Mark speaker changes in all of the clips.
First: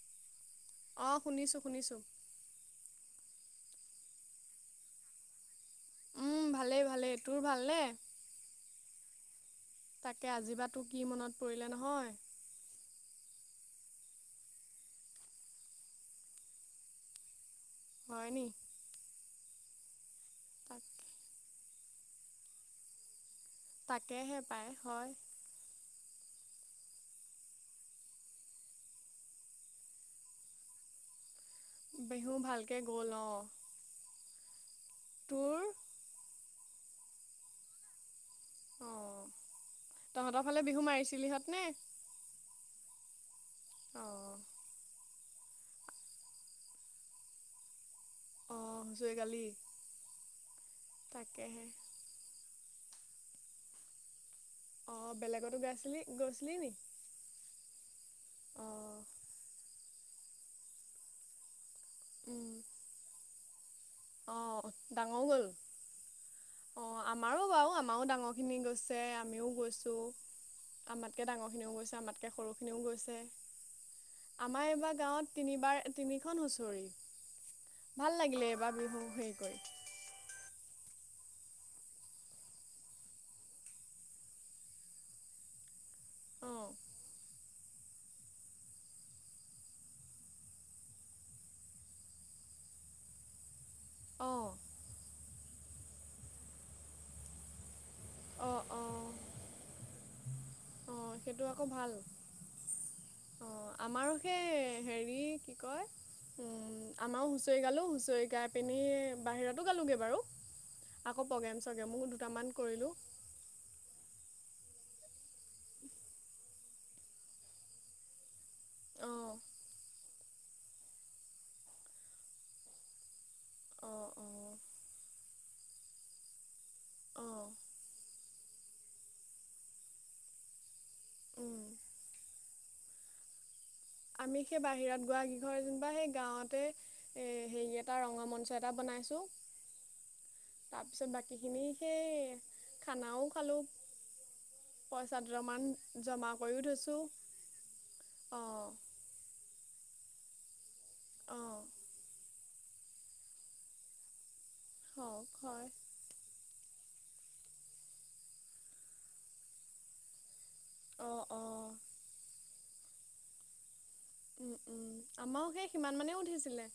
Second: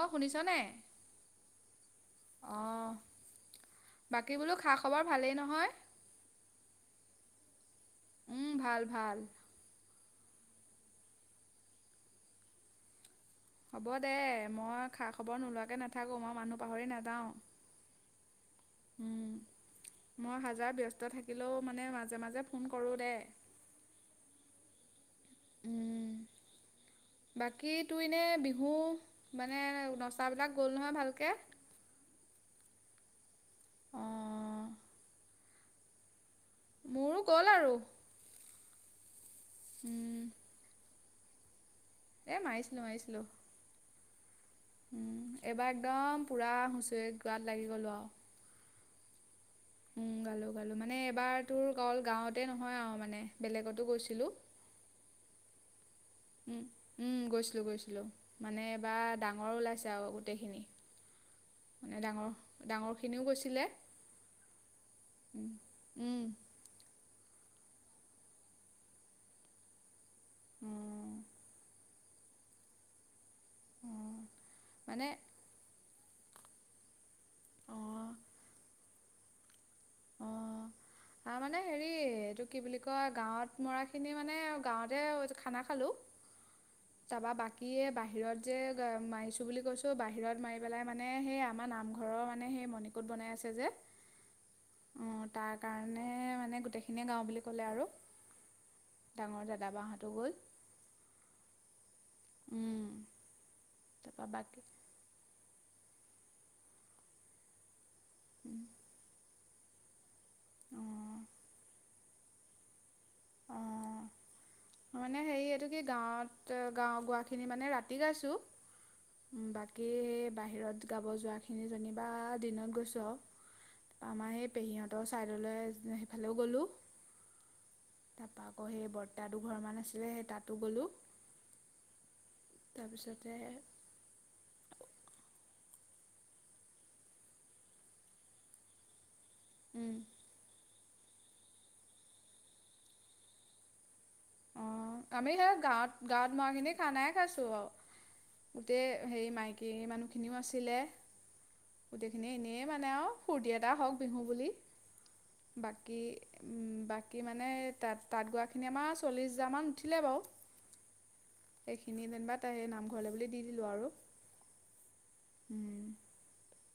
Speaker 1: অ শুনিছ নাই
Speaker 2: অহ শুনিছো শুনিছো
Speaker 1: বাকী বোলো খা খবৰ ভালেই নহয়।
Speaker 2: উম ভালেই ভালেই তোৰ ভাল নে
Speaker 1: উম ভাল ভাল
Speaker 2: তাকে আজি বা তো কি মনত পৰিলে নহয়।
Speaker 1: হ'ব দে মই খা খবৰ নোলোৱাকে নেথাকো মই মানুহ পাহৰি নেযাওঁ।
Speaker 2: হয় নেকি
Speaker 1: মই হাজাৰ
Speaker 2: তাক
Speaker 1: ব্যস্ত থাকিলেও মানে মাজে মাজে ফোন কৰোঁ দে
Speaker 2: তাকেহে পায় হয়
Speaker 1: উম বাকী তো এনেই বিহু মানে নচাবিলাক গ'ল নহয় ভালকে
Speaker 2: বিহু ভালকে গ'ল অ
Speaker 1: অঁ
Speaker 2: তোৰ
Speaker 1: মোৰো গ'ল আৰু
Speaker 2: অ তহঁতৰ ফালে বিহু মাৰিছে পিলিহঁত নে
Speaker 1: এ মাৰিছিলোঁ মাৰিছিলোঁ
Speaker 2: অঁ
Speaker 1: এইবাৰ একদম পূৰা হুঁচৰি গাত লাগি গ'লোঁ আৱ
Speaker 2: অ হুঁচৰি গালি
Speaker 1: উম গালো গালো মানে এবাৰ তোৰ
Speaker 2: তাকেহে
Speaker 1: অকল গাঁৱতে নহ হয় আও মানে বেলেগতো গৈছিলো
Speaker 2: অ বেলেগতো গাইছিলি গৈছিলি
Speaker 1: উম
Speaker 2: নি
Speaker 1: উম গৈছিলো গৈছিলো, মানে
Speaker 2: অঁ
Speaker 1: এবাৰ ডাঙৰ ওলাইছিল যাওঁ গোটেইখিনি মানে ডাঙৰ ডাঙৰ খিনিও গৈছি ছিলে
Speaker 2: অ ডাঙও গ'ল,
Speaker 1: উম
Speaker 2: অ আম আমাৰো বাৰু আমাৰো ডাঙৰ খিনি গৈছে আমিও গৈছো
Speaker 1: অ
Speaker 2: আমাতকে ডাঙৰ খিনিও গৈছে আমাতে তে সৰুখিনিও গৈছে।
Speaker 1: অ
Speaker 2: আমাৰ এইবাৰ
Speaker 1: মানে
Speaker 2: গাঁৱত তিনিবাৰ। তিনিখন হুঁচৰি।
Speaker 1: অ
Speaker 2: ভাল লাগিলে এইবাৰ। সে কৰি
Speaker 1: অ আ মানে হেৰি এইটো কি বুলি কয় গাঁৱত মৰা খিনি মানে গাঁৱতে খানা খালো।
Speaker 2: অঁ
Speaker 1: তাৰপা বাকীয়ে বাহিৰত যে মাৰিছো বুলি কৈছো বাহিৰত মাৰি পেলাই মানে সেই আমাৰ নামঘৰৰ মানে সেই মণিকোট বনাই আছে যে
Speaker 2: অঁ
Speaker 1: অঁ তাক কাৰণে মানে গোটেইখিনিয়ে গাওঁ বুলি ক'লে আৰু
Speaker 2: অঁ অঁ
Speaker 1: ডাঙৰ দাদা-বাহঁতো গ'ল
Speaker 2: অ সেইটো আকৌ ভাল।
Speaker 1: উম,
Speaker 2: অ আমাৰো
Speaker 1: তাৰপৰা
Speaker 2: সে
Speaker 1: বাকী
Speaker 2: হেৰি কয় উম আমাৰও হুচৰি গালো হুচৰি চৰি গাই পিনি বাহিৰত। গালোগে বাৰু
Speaker 1: অঁ
Speaker 2: আকৌ প্ৰগ্ৰেম চগ্ৰেমো দুটামান কৰিলো
Speaker 1: অ ম মানে হেৰি এইটো কি গাঁৱত গাঁও গোৱাখিনি মানে ৰাতি গাইছোঁ।
Speaker 2: অঁ
Speaker 1: বাকী বাহিৰত গাব যোৱাখিনি যেনিবা দিনত গৈছোঁ আৰু।
Speaker 2: অঁ
Speaker 1: তাৰ আমাৰ
Speaker 2: অঁ
Speaker 1: সেই পেহীহঁতৰ চাইদলৈ সিফালেও গ'লো
Speaker 2: অঁ
Speaker 1: তাপা আকৌ হে বৰ্তাত দুঘৰ মান আছিলে সেই তাতো গ'লো।
Speaker 2: উম,
Speaker 1: তাৰপিছতে
Speaker 2: আমি সেই বাহিৰত গোৱা কিঘৰ যেনিবা সেই গাঁৱতে এ হেৰি এটা ৰঙা মঞ্চ এটা বনাইছো
Speaker 1: উম
Speaker 2: তাৰপিছত বাকীখিনি সেই খানাও খালোঁ
Speaker 1: অ
Speaker 2: পইচা
Speaker 1: আমি সিহ
Speaker 2: দুটামান
Speaker 1: গাঁৱত
Speaker 2: জমা
Speaker 1: গাঁৱত মৰা
Speaker 2: কৰিও
Speaker 1: খিনি
Speaker 2: থৈছোঁ
Speaker 1: খানাই খাইছো আৰু
Speaker 2: অঁ
Speaker 1: গোটেই হেৰি মাইকী মানুহখিনিও আছিলে।
Speaker 2: অঁ
Speaker 1: গোটে খিনি। এই মানে আৰু ফূুৰ্তি এটা হওক বিহু বুলি।
Speaker 2: হ ঘৰ
Speaker 1: উম বাকী মানে তাত, তাত গোৱা খিনি আমাৰ চল্লিছ হাজাৰ মান উঠিলে বাৰু,
Speaker 2: অ অ।
Speaker 1: সেইখিনি যেনিবা তাৰেই নামঘৰলে বুলি দি দিলো আৰু।
Speaker 2: উম উম। আমাৰো সেই সিমান মানেও উঠিছিলে।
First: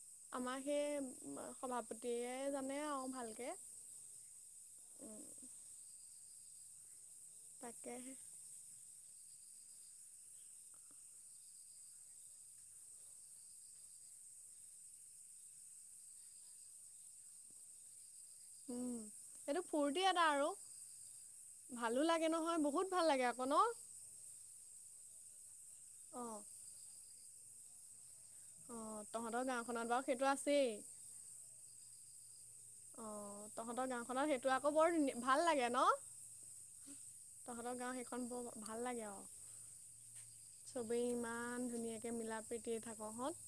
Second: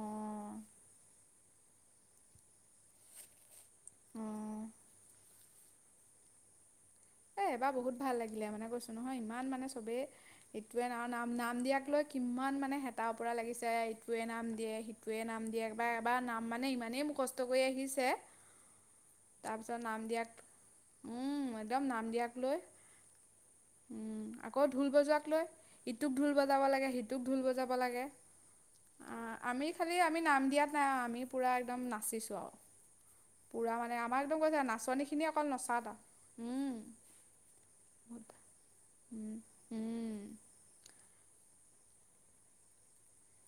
Speaker 1: অঁ
Speaker 2: আমাৰ সেই সভাপতিয়ে জানে আৰু ভালকে।
Speaker 1: অ।
Speaker 2: উম,
Speaker 1: এ এইবাৰ বহুত
Speaker 2: তাকেহে
Speaker 1: ভাল লাগিলে মানে কৈছো নহয় ই ইমান মানে চবেই, ইটোৱে নাম নাম নাম দিয়াক লৈ কিমান মানে হেতা উপৰা লাগিছে, ইটোৱে নাম দিয়ে, সিটোৱে নাম দিয়ে, বা এবাৰ নাম মানে ইমানেই মুখস্থ কৰি আহিছে
Speaker 2: উম এইটো
Speaker 1: তাৰপিছত নাম
Speaker 2: ফূৰ্তি এটা
Speaker 1: দিয়াক,
Speaker 2: আৰু
Speaker 1: উম একদম
Speaker 2: ভালো
Speaker 1: নাম
Speaker 2: লাগে
Speaker 1: ইয়াক
Speaker 2: নহয়
Speaker 1: লৈ।
Speaker 2: বহুত ভাল লাগে আকৌ ন
Speaker 1: উম, আকৌ ঢোল বজোৱা ইয়াক লৈ, ইটোক ঢোল
Speaker 2: অঁ
Speaker 1: বজাব লাগে, সিটোক ঢোল বজাব লাগে
Speaker 2: অঁ
Speaker 1: অ
Speaker 2: তহঁতৰ
Speaker 1: আমি
Speaker 2: গাঁওখনত
Speaker 1: খালি
Speaker 2: বাৰু
Speaker 1: আমি
Speaker 2: সেইটো
Speaker 1: নাম
Speaker 2: আছেই
Speaker 1: দিয়াত নাই আৰু, আমি পুৰা একদম নাচিছো আৰু।
Speaker 2: অঁ
Speaker 1: পুৰা
Speaker 2: তহঁতৰ
Speaker 1: মানে
Speaker 2: গাঁওখনত
Speaker 1: আমাক একদম
Speaker 2: সেইটো
Speaker 1: কৈছো নহয়,
Speaker 2: আকৌ বৰ
Speaker 1: নাচনী
Speaker 2: ধুনীয়া
Speaker 1: খিনিয়ে
Speaker 2: ভাল
Speaker 1: অকল
Speaker 2: লাগে ন
Speaker 1: নচাটো, উম।
Speaker 2: তহঁতৰ গাও সেইখন
Speaker 1: বহুত
Speaker 2: বৰ ভাল লাগে আক,
Speaker 1: উম উম
Speaker 2: চব তে ইমান ধুনীয়াকে মিলা প্ৰীতিয়ে থাক হত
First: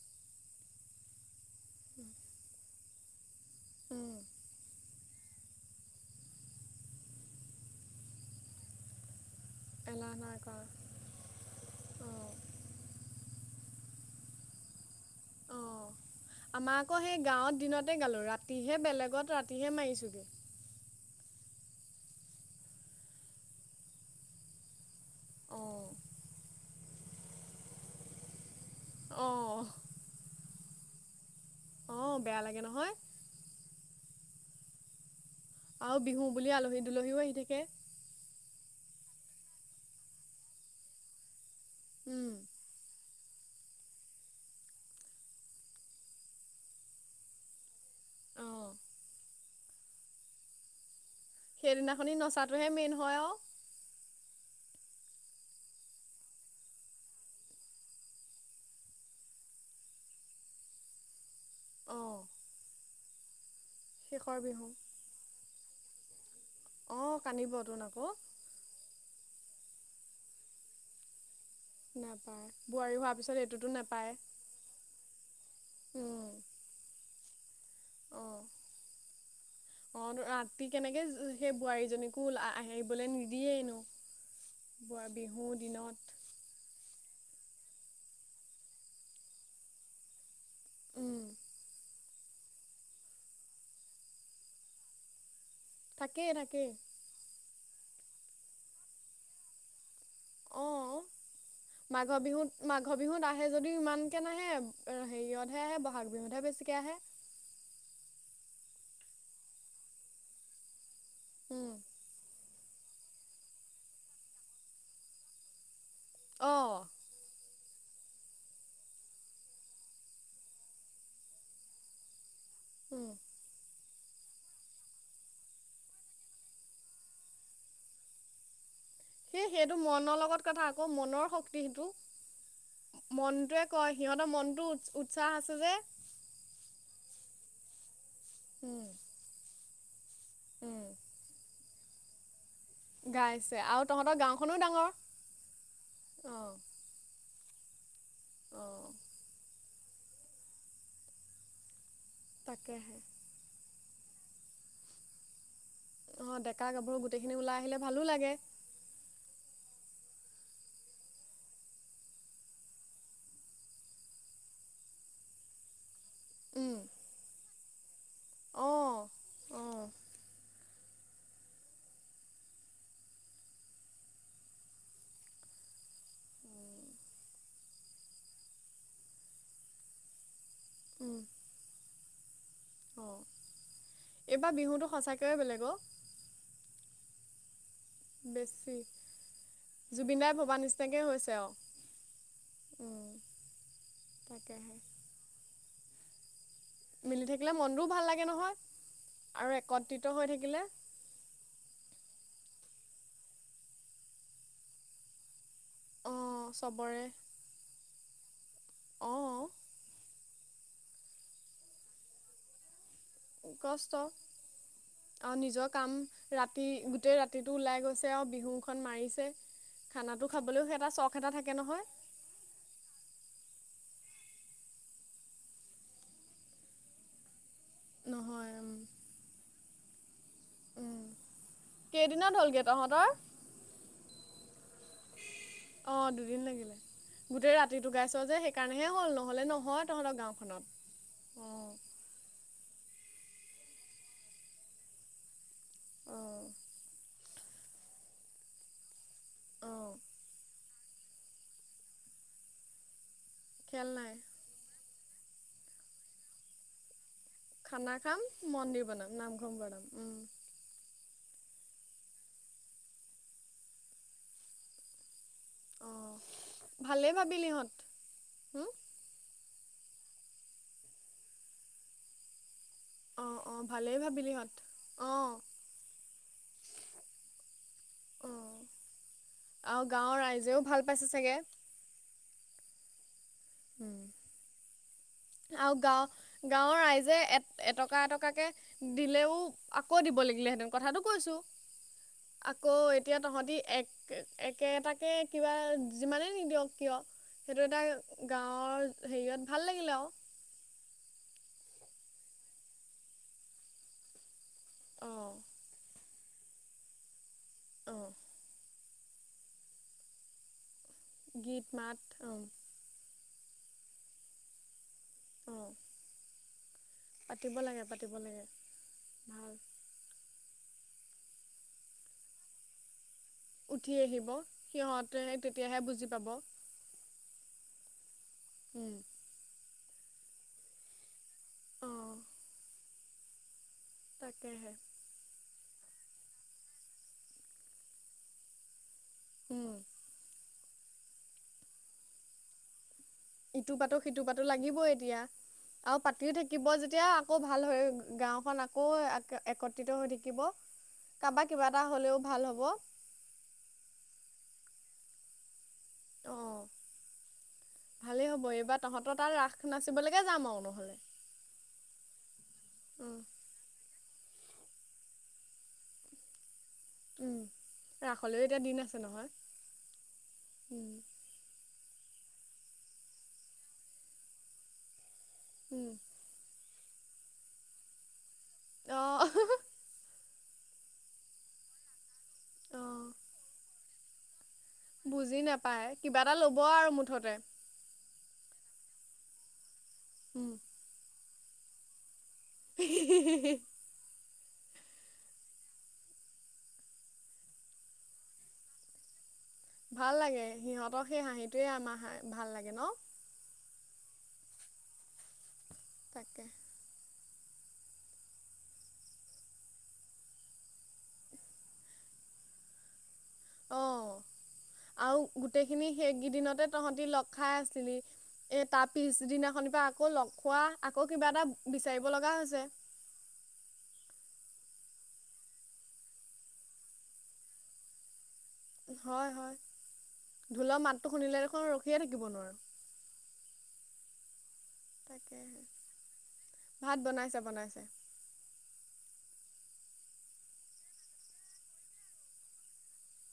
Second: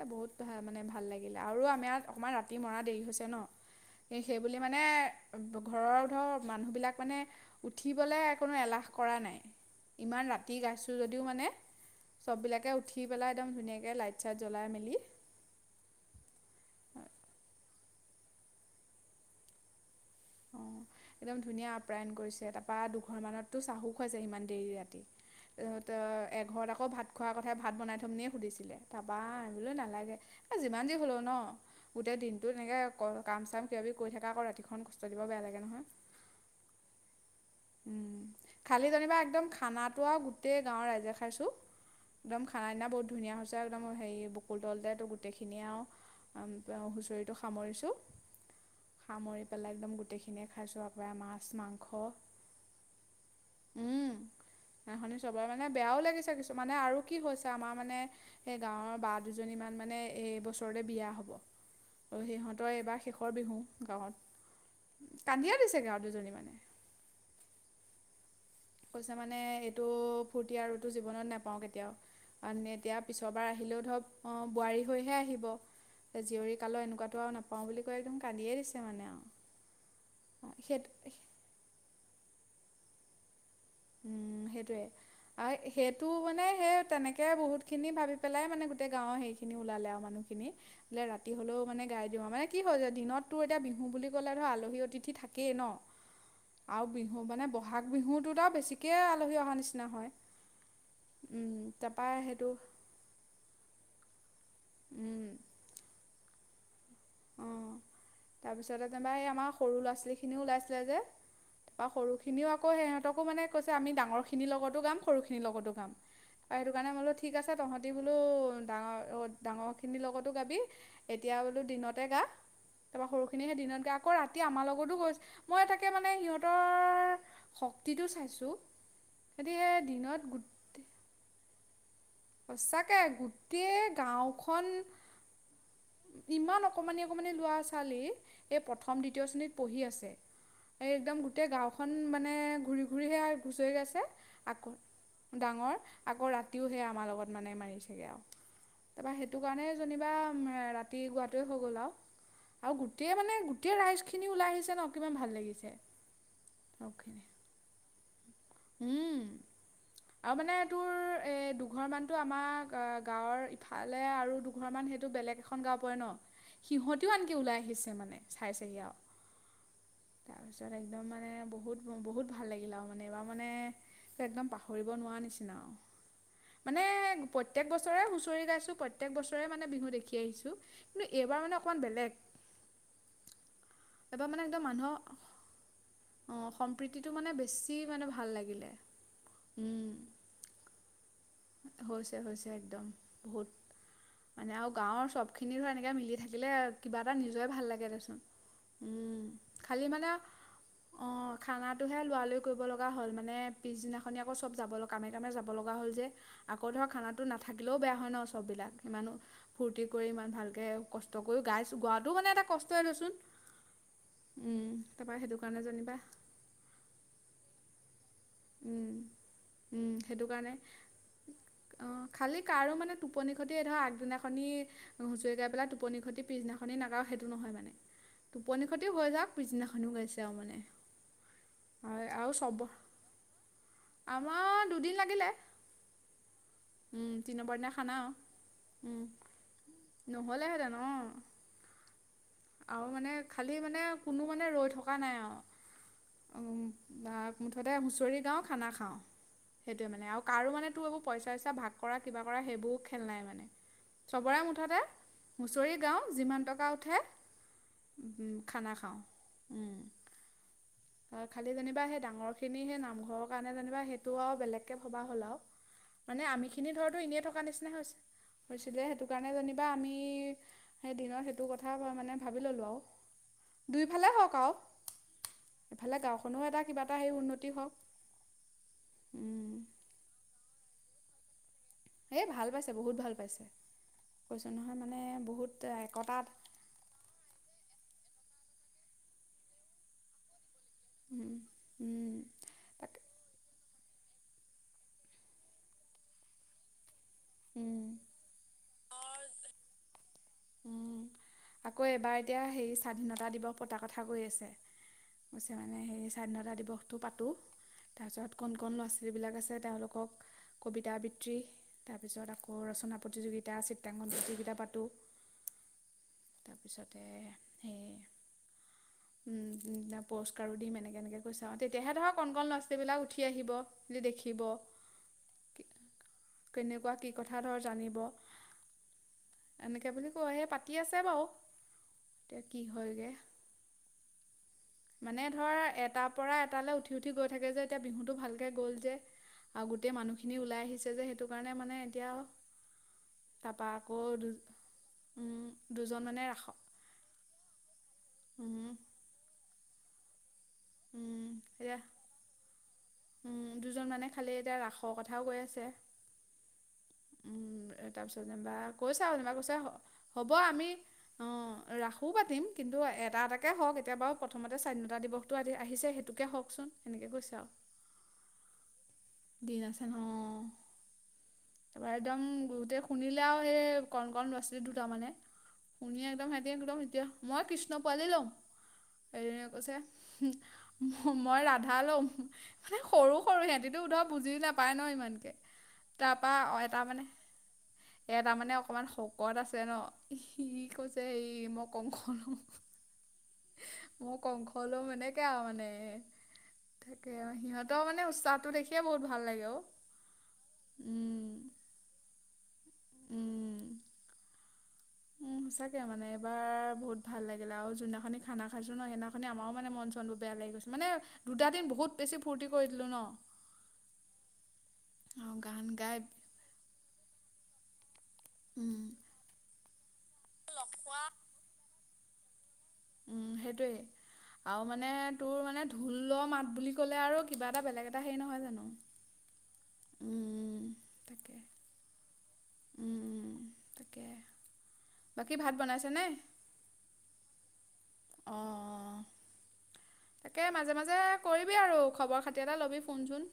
Speaker 1: এ বহুত ভা মানে ভাল লাগিলে। আৰু আমাৰ অকণমান ৰাতি মৰা দেৰি হৈছে ন,
Speaker 2: উম।
Speaker 1: সেইবুলি মানে ঘৰৰ ধৰা মানুহবিলাক মানে উঠিবলৈ এ কোনো এলাহ কৰা নাই।
Speaker 2: এলাহ
Speaker 1: ইমান
Speaker 2: নাই
Speaker 1: ৰাতি
Speaker 2: কৰা
Speaker 1: গাইছোঁ যদিও মানে
Speaker 2: অঁ
Speaker 1: চব বিলাকে উঠি পেলাই একদম ধুনীয়াকে লাইট চাইট জ্বলাই মেলি
Speaker 2: অঁ আমাৰ আকৌ সেই গাঁৱত দিনত তে গালো। ৰাতিহে, বেলেগত ৰাতিহে মাৰিছোগে।
Speaker 1: অঁ একদম ধুনীয়া আপ্যায়ন কৰিছে তাৰপৰা দুঘৰমানতো চাহো খুৱাইছে সিমান দেৰি ৰাতি।
Speaker 2: অঁ
Speaker 1: তাৰপিছত এঘৰত আকৌ ভাত খোৱাৰ কথাই ভাত বনাই থ'ম নেকিয়ে সুধিছিলে। তাৰ পৰা, আমি
Speaker 2: অঁ
Speaker 1: বোলো নালাগে এ যিমান যি হলেও ন
Speaker 2: অঁ
Speaker 1: গোটেই
Speaker 2: বেয়া
Speaker 1: দিনতো
Speaker 2: লাগে
Speaker 1: তেনেকে
Speaker 2: নহয়
Speaker 1: কাম চাম কিবি কিবি কৰি থকা আকৌ ৰাতিখন দিব বেয়া লাগে নহয়
Speaker 2: আৰু বিহু বুলি আলহী দুলহীও আহি থা কে।
Speaker 1: খালি যেনিবা একদম খানাটো আৰু গোটেই গাঁৱৰ ৰাইজে খাইছোঁ।
Speaker 2: উম
Speaker 1: [unintelligible] ধুনীয়া হৈছে একদম হেৰি বকুল তলতেটো গোটেইখিনিয়ে আৰু হুঁচৰিটো সামৰিছো,
Speaker 2: অঁ
Speaker 1: সামৰি পেলাই একদম গোটেইখিনিয়ে খাইছো আৰু। মাছ-মাংস
Speaker 2: টোহে মেইন হয় আৰু।
Speaker 1: উম, নাচনী চবৰে মানে বেয়াও লাগিছে কিছুমানে আৰু কি হৈছে আমাৰ মানে সেই গাঁৱৰ বা দুজনীমান মানে এ এইবছৰতে বিয়া হ'ব। অ,
Speaker 2: অঁ
Speaker 1: সিহঁতৰ এইবাৰ শেষৰ বিহু। গাঁৱত,
Speaker 2: শেষৰ বিহু
Speaker 1: কান্দিয়ে ছে গাঁৱ দুজনী মানে।
Speaker 2: অ কান্দিবতোন আকৌ।
Speaker 1: কৈছে মানে এইটো ফূৰ্তি আৰুটো জীৱনত নাপ পাওঁ কেতিয়াও
Speaker 2: নাপায়
Speaker 1: কাৰণ
Speaker 2: বোৱাৰী
Speaker 1: এতিয়া
Speaker 2: হোৱাৰ
Speaker 1: পিছৰ
Speaker 2: পিছত
Speaker 1: বাৰ
Speaker 2: এইটোতো
Speaker 1: আহিলেও
Speaker 2: নাপায়
Speaker 1: ধৰক অ বোৱাৰী লৈহে আহিব।
Speaker 2: উম
Speaker 1: জীয়ৰী কালো এনেকুৱা [unintelligible] পাওঁ বুলি কয় একদম
Speaker 2: অঁ
Speaker 1: কান্দিয়ে দিছে মানে
Speaker 2: অঁ
Speaker 1: আৰু, সেইটো
Speaker 2: স্কুল আনিবলৈ নিদিয়েই
Speaker 1: উম সেইটোয়ে
Speaker 2: বিহু
Speaker 1: আৰু
Speaker 2: দিনত
Speaker 1: সেইটো মানে সেই তেনেকে তাকে বহুতখিনি ভাবি পেলাই মানে গোটেই গাঁৱৰ হেইখিনিও ওলালে আৰু মানুহখিনি বোলে
Speaker 2: উম
Speaker 1: ৰাতি হ'লেও মানে গাই দিওঁ আৰু মানে কি হ'ল যে দিনতো এতিয়া বিহু বুলি ক'লে ধৰ আলহী অতিথি থাক কেই ন
Speaker 2: থাকেই থাকেই
Speaker 1: আৰু বিহু মানে বহাগ বিহুটোত আৰু বেছি ঠিকে আলহী অহাৰ নিচিনা হয়।
Speaker 2: অঁ,
Speaker 1: উম তাৰপৰা
Speaker 2: মাঘৰ
Speaker 1: সেইটো
Speaker 2: বিহুত মাঘ বিহুত আহে যদিও ইমান [unintelligible] [unintelligible]
Speaker 1: উম
Speaker 2: হেৰিয়তহে আহে বহাগ বিহুতহে বেছি। [unintelligible]
Speaker 1: তাৰপিছতে যেনিবা এই আমাৰ সৰু ল'ৰা ছোৱালী খিনিও ওলাইছিলে যে।
Speaker 2: উম,
Speaker 1: [unintelligible] সৰু খিনিও আকৌ সিহঁতকো মানে কৈছে আমি ডাঙৰখিনিৰ লগতো গাম সৰুখিনিৰ লগতো গাম। আৰু সেইটো
Speaker 2: অ',
Speaker 1: কাৰণে বোলো ঠিক আছে। [unintelligible] তহঁতি বোলো ডাঙৰ অ ডাঙৰ খিনিৰ লগতো গাবি এতিয়া বোলো দিনতে গা। তাৰপা
Speaker 2: উম,
Speaker 1: সৰু খিনি সেই দিনত গ আকৌ ৰাতি আমাৰ লগতো গৈ, মই তাকে মানে সিহঁতৰ শক্তিটো চাইছো।
Speaker 2: সেই সেইটো মনৰ লগত কথা আকৌ মনৰ শক্তি সেইটো।
Speaker 1: সচাকে
Speaker 2: মনটোৱে
Speaker 1: গোটেই
Speaker 2: কয় সিহঁতৰ মনটো
Speaker 1: গাওখন
Speaker 2: উৎসাহ আছে যে।
Speaker 1: ইমান অকমানি অকমানি লৱা ছোৱালি এই
Speaker 2: উম,
Speaker 1: প্ৰথম দ্বিতীয় শ্ৰেণীত পঢ়ি আছে
Speaker 2: উম,
Speaker 1: এই একদম গোটেই গাও একদম মানে ঘূৰি ঘূৰিহে আৰু
Speaker 2: গাইছে
Speaker 1: হুচৰি গৈছে
Speaker 2: তহঁতৰ গাঁওখনো
Speaker 1: আকৌ
Speaker 2: ডাঙৰ।
Speaker 1: ডাঙৰ আকৌ
Speaker 2: অ',
Speaker 1: ৰাতিও সে আমাৰ লগত লগ মানে মাৰি চগে আৰু
Speaker 2: অ',
Speaker 1: তাৰপা সেইটো কাৰণে যেনিবা ৰাতি গোৱাটোৱে হৈ গ'ল আৰু আৰু
Speaker 2: তাকেহে
Speaker 1: গোটেই মানে এতিয়া ৰাইচখিনি ওলাই আহিছে ন কিমান ভাল লাগিছে
Speaker 2: অহ, ডেকা গাভৰু
Speaker 1: চবখিনি
Speaker 2: গোটেইখিনি ওলাই আহিলে ভালো লাগে।
Speaker 1: উম, আৰু মানে তোৰ এ দুঘৰ মানতো আমাৰ গাঁৱৰ ইফালে আৰু দুঘৰ মান সেইটো বেলেগ এখন গাও পৰে ন।
Speaker 2: উম,
Speaker 1: সিহতিও আনকি ওলাই আহিছে মানে চাই চেহি আৰু
Speaker 2: অ', অ',
Speaker 1: তাৰ পিছত একদম মানে বহুত- বহুত ভাল লাগিল আৰু মানে। ত মানে একদম পাহৰিব নোৱাৰ নিচিনা। মানে প্ৰত্যেক বছৰে হুচৰি গাইছো প্ৰত্যেক বছৰে মানে বিহু দেখি আহিছো। কিন্তু এইবাৰ মানে অকণমান বেলেগ।
Speaker 2: অহ,
Speaker 1: মানে
Speaker 2: এইবাৰ
Speaker 1: একদম
Speaker 2: বিহুটো সচাকৈয়ে বেলেগ অহ।
Speaker 1: প্ৰীতিটো মানে বেছি। মানে ভাল লাগিলে
Speaker 2: বেছি
Speaker 1: উম
Speaker 2: জুবিন দাই ভবা নিচিনাকে হৈছে আৰু।
Speaker 1: হৈছে- হৈছে একদম
Speaker 2: উম
Speaker 1: বহুত মানে আৰু
Speaker 2: তাকেহে।
Speaker 1: গাৱৰ চবখিনি ধৰ এনেকে মিলি থাকিলে কিবা এটা
Speaker 2: মিলি
Speaker 1: নিজৰে
Speaker 2: থাকিলে
Speaker 1: ভাল
Speaker 2: মনটোও
Speaker 1: লাগে দেচোন
Speaker 2: নহয়
Speaker 1: উম,
Speaker 2: আৰু
Speaker 1: খালি
Speaker 2: একত্ৰিত
Speaker 1: মানে
Speaker 2: হৈ থাকিলে
Speaker 1: অহ খানাটোহে লৰালৰি কৰিব লগা হ'ল মানে পিছদিনাখনে আকৌ চব যাব কামে - কামে যাব লগা হ'ল যে
Speaker 2: অঁ
Speaker 1: আকৌ ধৰ
Speaker 2: চবৰে
Speaker 1: খানাটো নাথাকিলেও বেয়া হয় ন চবিলাক ইমানো
Speaker 2: অঁ
Speaker 1: ফুৰ্তি কৰি ইমান ভালকে কষ্ট কৰিও গাইছো। গোৱাতো মানে এটা কষ্ট
Speaker 2: কষ্ট
Speaker 1: তাৰপৰা
Speaker 2: আৰু
Speaker 1: সেইটো কাৰণে
Speaker 2: নিজৰ কাম
Speaker 1: যেনিবা
Speaker 2: ৰাতি গোটেই ৰাতিটো ওলাই গৈ আছে আৰু বিহুখন
Speaker 1: উম,
Speaker 2: মাৰিছে
Speaker 1: উম, সেইটো
Speaker 2: খানাটো
Speaker 1: কাৰণে
Speaker 2: খাবলৈও সেটা চখ এটা থাকে নহয়।
Speaker 1: তে ধৰ আগদিনাখনি হুচৰি গাই পেলাই টোপনি খতি পিছদিনাখনি নাগাও সেইটো নহয় মানে।
Speaker 2: নহয়
Speaker 1: টোপনি
Speaker 2: উম
Speaker 1: ক্ষতি হৈ যাওক পিছদিনাখন তেওঁ মানে
Speaker 2: উম।
Speaker 1: আৰু চব আমাৰ দুদিন লাগিলে
Speaker 2: অহ, দুদিন লাগিলে
Speaker 1: উম তিনি নম্বৰ
Speaker 2: গোটেই
Speaker 1: দিনা
Speaker 2: ৰাতিটো
Speaker 1: খানা আৰু
Speaker 2: গাইছ যে সেইকাৰণেহে
Speaker 1: উম
Speaker 2: হ'ল নহলে নহয় তহতৰ
Speaker 1: নহ'লেহেঁতেন অ
Speaker 2: গাওখনত অহ।
Speaker 1: আৰু মানে খালী মানে কোনো মানে ৰৈ থকা নাই
Speaker 2: অঁ
Speaker 1: আৰু মুঠতে হুচৰি গাও খানা খাও। সেইটোৱে
Speaker 2: অঁ
Speaker 1: মানে আৰু কাৰো মানে তোৰ এইবোৰ পইচা চইচা ভাগ কৰা কিবা কৰা সেইবোৰ খেল নাই মানে।
Speaker 2: খেল নাই
Speaker 1: চবৰে মুঠতে হুচৰি গাও যিমান টকা উঠে
Speaker 2: খানা খাম
Speaker 1: উম, খানা
Speaker 2: মন্দিৰ
Speaker 1: খাওঁ
Speaker 2: বনাম নামঘৰ বনাম উম।
Speaker 1: খালি যেনিবা সেই ডাঙৰখিনি সেই নামঘৰৰ কাৰণে যেনিবা সেইটোও আৰু বেলেগকে ভবা হল আৰু।
Speaker 2: অঁ
Speaker 1: মানে আমি খিনি ধৰতো
Speaker 2: ভালেই
Speaker 1: এনেই থকা
Speaker 2: ভাবিলিহঁত
Speaker 1: নিচিনা হৈছে
Speaker 2: হুম
Speaker 1: হৈছিলে সেইটো কাৰণে জানি। বা আমি সেই দিনত সেইটো কথা কও মানে। ভাবি ললো আৰু।
Speaker 2: অ', অ', ভালেই
Speaker 1: দুইফালে হওক
Speaker 2: ভাবিলিহঁত
Speaker 1: আৰু
Speaker 2: অ',
Speaker 1: এফালে গাও। কোনো এটা কিবা এটা হেই উন্নতি হওক।
Speaker 2: অহ, আৰু গাৱৰ ৰাইজেও ভাল পাইছে চাগে।
Speaker 1: এই ভাল পাইছে বহুত ভাল পাইছে। কৈছো নহয়। মানে বহুত
Speaker 2: আৰু গাঁও
Speaker 1: একতাত
Speaker 2: গাঁওৰ ৰাইজে এ এটকা এটকা। দিলেও আকৌ দিব লাগিলে সেঁন। কথাতটো কৈছো আকৌ
Speaker 1: তাকে
Speaker 2: এতিয়া তহঁতি এক। একেটাকে কিবা যিমানে নিদিয়ক কিয়। সেইটো এটা গাঁৱৰ। হেৰিয়াত ভাল লাগিলে আৰু।
Speaker 1: উম আকৌ এবাৰ এতিয়া হে স্বাধীনতা দিৱস পতা কথা কৈ আছে।
Speaker 2: অ',
Speaker 1: গ মানে সেই। স্বাধীনতা দিৱসটো পাতোঁ
Speaker 2: অ',
Speaker 1: তাৰপিছত কণ কণ ল'ৰা ছোৱালীবিলাক আছে তেওঁলোকক। কবিতা আবৃত্তি
Speaker 2: গীত মাত
Speaker 1: তাৰপিছত
Speaker 2: অ',
Speaker 1: আকৌ ৰচনা প্ৰতিযোগীতা। া চিত্ৰাং য কেইটা পাতো।
Speaker 2: অ',
Speaker 1: [unintelligible] দিম
Speaker 2: পাতিব লাগে পাতিব লাগে ভাল
Speaker 1: এনেকে এনেকৈছা আৰু তেয়াহে ধৰক ক লৰা ছাল
Speaker 2: উঠি আহিব সিহতে তেতিয়াহে বুজি পাব।
Speaker 1: কেনে গুৱাহাটী। কথা ধৰ জানিব।
Speaker 2: উম
Speaker 1: এনেকে বুলি কয় সেই পাতি আছে বাৰু।
Speaker 2: অ',
Speaker 1: এতিয়া কি হয়গৈ।
Speaker 2: তহ
Speaker 1: মানে ধৰ এটাৰ পৰা এটালৈ উঠি উঠি গৈ থাকে যে এতিয়া বিহুতটো ভালকে গ'ল যে। আৰু
Speaker 2: উম,
Speaker 1: গোটেই মানুহ খিনি ওলাই আহিছিল। সেইটো কাৰণে মানে এতিয়া। তাৰপা
Speaker 2: ইটো পাতো
Speaker 1: আকৌ
Speaker 2: সিটো
Speaker 1: দু
Speaker 2: পাতো লাগিবই এতিয়া
Speaker 1: উম
Speaker 2: আৰু
Speaker 1: দুজন মানে
Speaker 2: পাতিও
Speaker 1: ৰাস
Speaker 2: থাকিব যেতিয়া আকৌ ভাল হৈ। গাঁওখন
Speaker 1: উম
Speaker 2: আকৌ এক একত। হৈ থাকিব।
Speaker 1: উম
Speaker 2: কাবা কিবা
Speaker 1: এতিয়া
Speaker 2: এটা হলেও ভাল হ'ব।
Speaker 1: উম দুজন মানে খালি এতিয়া, ৰাসৰ কথাও কৈ আছে।
Speaker 2: অ',
Speaker 1: উম তাৰ পিছত
Speaker 2: ভালেই হ'ব
Speaker 1: যেনিবা
Speaker 2: এইবাৰ
Speaker 1: কৈছে
Speaker 2: তহঁতৰ তাত
Speaker 1: আৰু
Speaker 2: ৰাস
Speaker 1: কৈছে
Speaker 2: নাচিবলৈকে
Speaker 1: হ'ব
Speaker 2: যাম আৰু
Speaker 1: আমি
Speaker 2: নহ'লে।
Speaker 1: অ ৰাস'ও পাতিম কিন্তু এটা
Speaker 2: উম।
Speaker 1: এটাকে হওক এতিয়া। প্ৰথমতে স্বাধীনতা দিৱসটো আহিছে সেইটোকে হওকচোন। এনেকৈ কৈছে
Speaker 2: উম
Speaker 1: আৰু
Speaker 2: ৰাসলৈও এতিয়া দিন আছে নহয়।
Speaker 1: দিন আছে ন।
Speaker 2: উম,
Speaker 1: একদম গোতে শুনিলে আৰু সেই কণ কন ল'ৰা ছোৱালী দুটা মানে। শুন
Speaker 2: উম,
Speaker 1: একদম হে দয়া একদম [unintelligible] এতিয়া মই কৃষ্ণ পোৱালি লওঁ।
Speaker 2: অ',
Speaker 1: এজনে কৈছে মই ৰাধা লম। মানে
Speaker 2: অ',
Speaker 1: সৰু-সৰু সিহঁতি। উ [unintelligible] বুজি যা
Speaker 2: বুজি নাপায়। কিবা এটা ল'ব আৰু মুঠতে।
Speaker 1: এ তাৰমানে অকণমান শকত আছে ন। সি
Speaker 2: উম,
Speaker 1: কৈছে হেই কি মই কংস লম।
Speaker 2: [unintelligible]
Speaker 1: মই কংস লও, এনেকে আৰু মানে। তাকে আৰু সিহঁতৰ মানে উটচাহটো দেখি [unintelligible] বহুত ভাল লাগে অ।
Speaker 2: ভাল লাগে সিহঁতক, সেই
Speaker 1: উম
Speaker 2: হাঁহিটোয়ে আমাৰ ভাল লাগে। ন?
Speaker 1: উম। উম সঁচাকে। এতিয়া মানে
Speaker 2: তাকে,
Speaker 1: এইবাৰ বহুত। ভাল লাগিল আৰু যোনদিনাখনি খানা খাইছো ন, সেইদিনাখনি আমাৰো মানে মন চন বোৰ বেয়া লাগি গৈছে, মানে দুটা দিন বহুত বেছি ফূৰ্তি কৰি দিলো ন।
Speaker 2: অঅ। আৰু
Speaker 1: গান
Speaker 2: গোটেই খিনি
Speaker 1: গাই
Speaker 2: সেইকেইদিনতে তহঁতি লগ খাই আছি নি। এ
Speaker 1: উম,
Speaker 2: তাৰ পিছদিনাখনিৰ পৰা আকৌ লগ খোৱা আকৌ কিবা এটা বিচাৰিব লগা হৈছে।
Speaker 1: উম সেইটোয়ে, আৰু মানে তোৰ মানে ঢোলৰ মাত বুলি ক'লে আৰু কিবা এটা বেলেগ এটা হেৰি নহয় জানো?
Speaker 2: হয় হয়
Speaker 1: উম,
Speaker 2: ঢোলৰ মাতটো
Speaker 1: তাকে
Speaker 2: শুনিলে দেখোন ৰখিয়ে থাকিব নোৱাৰোঁ
Speaker 1: উম, তাকে বাকী ভাত
Speaker 2: তাকেহে
Speaker 1: বনাইছেনে?
Speaker 2: ভাত বনাইছে বনাইছে
Speaker 1: অ, তাকে মাজে মাজে কৰিবি আৰু। খবৰ খাতি এটা ল'বি ফোন চোন।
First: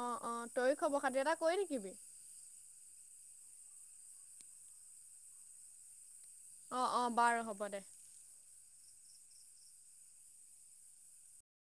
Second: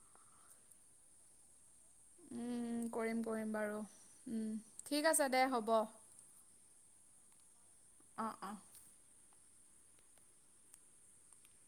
Speaker 2: অ, অ। তইয়ো খবৰ খাতি এটা কৰি থাকিবি।
Speaker 1: উম। কৰিম, কৰিম বাৰু। উম ঠিক আছে দে হ'ব।
Speaker 2: অ, অ। বাৰু হ'ব দে।
Speaker 1: অ, অ।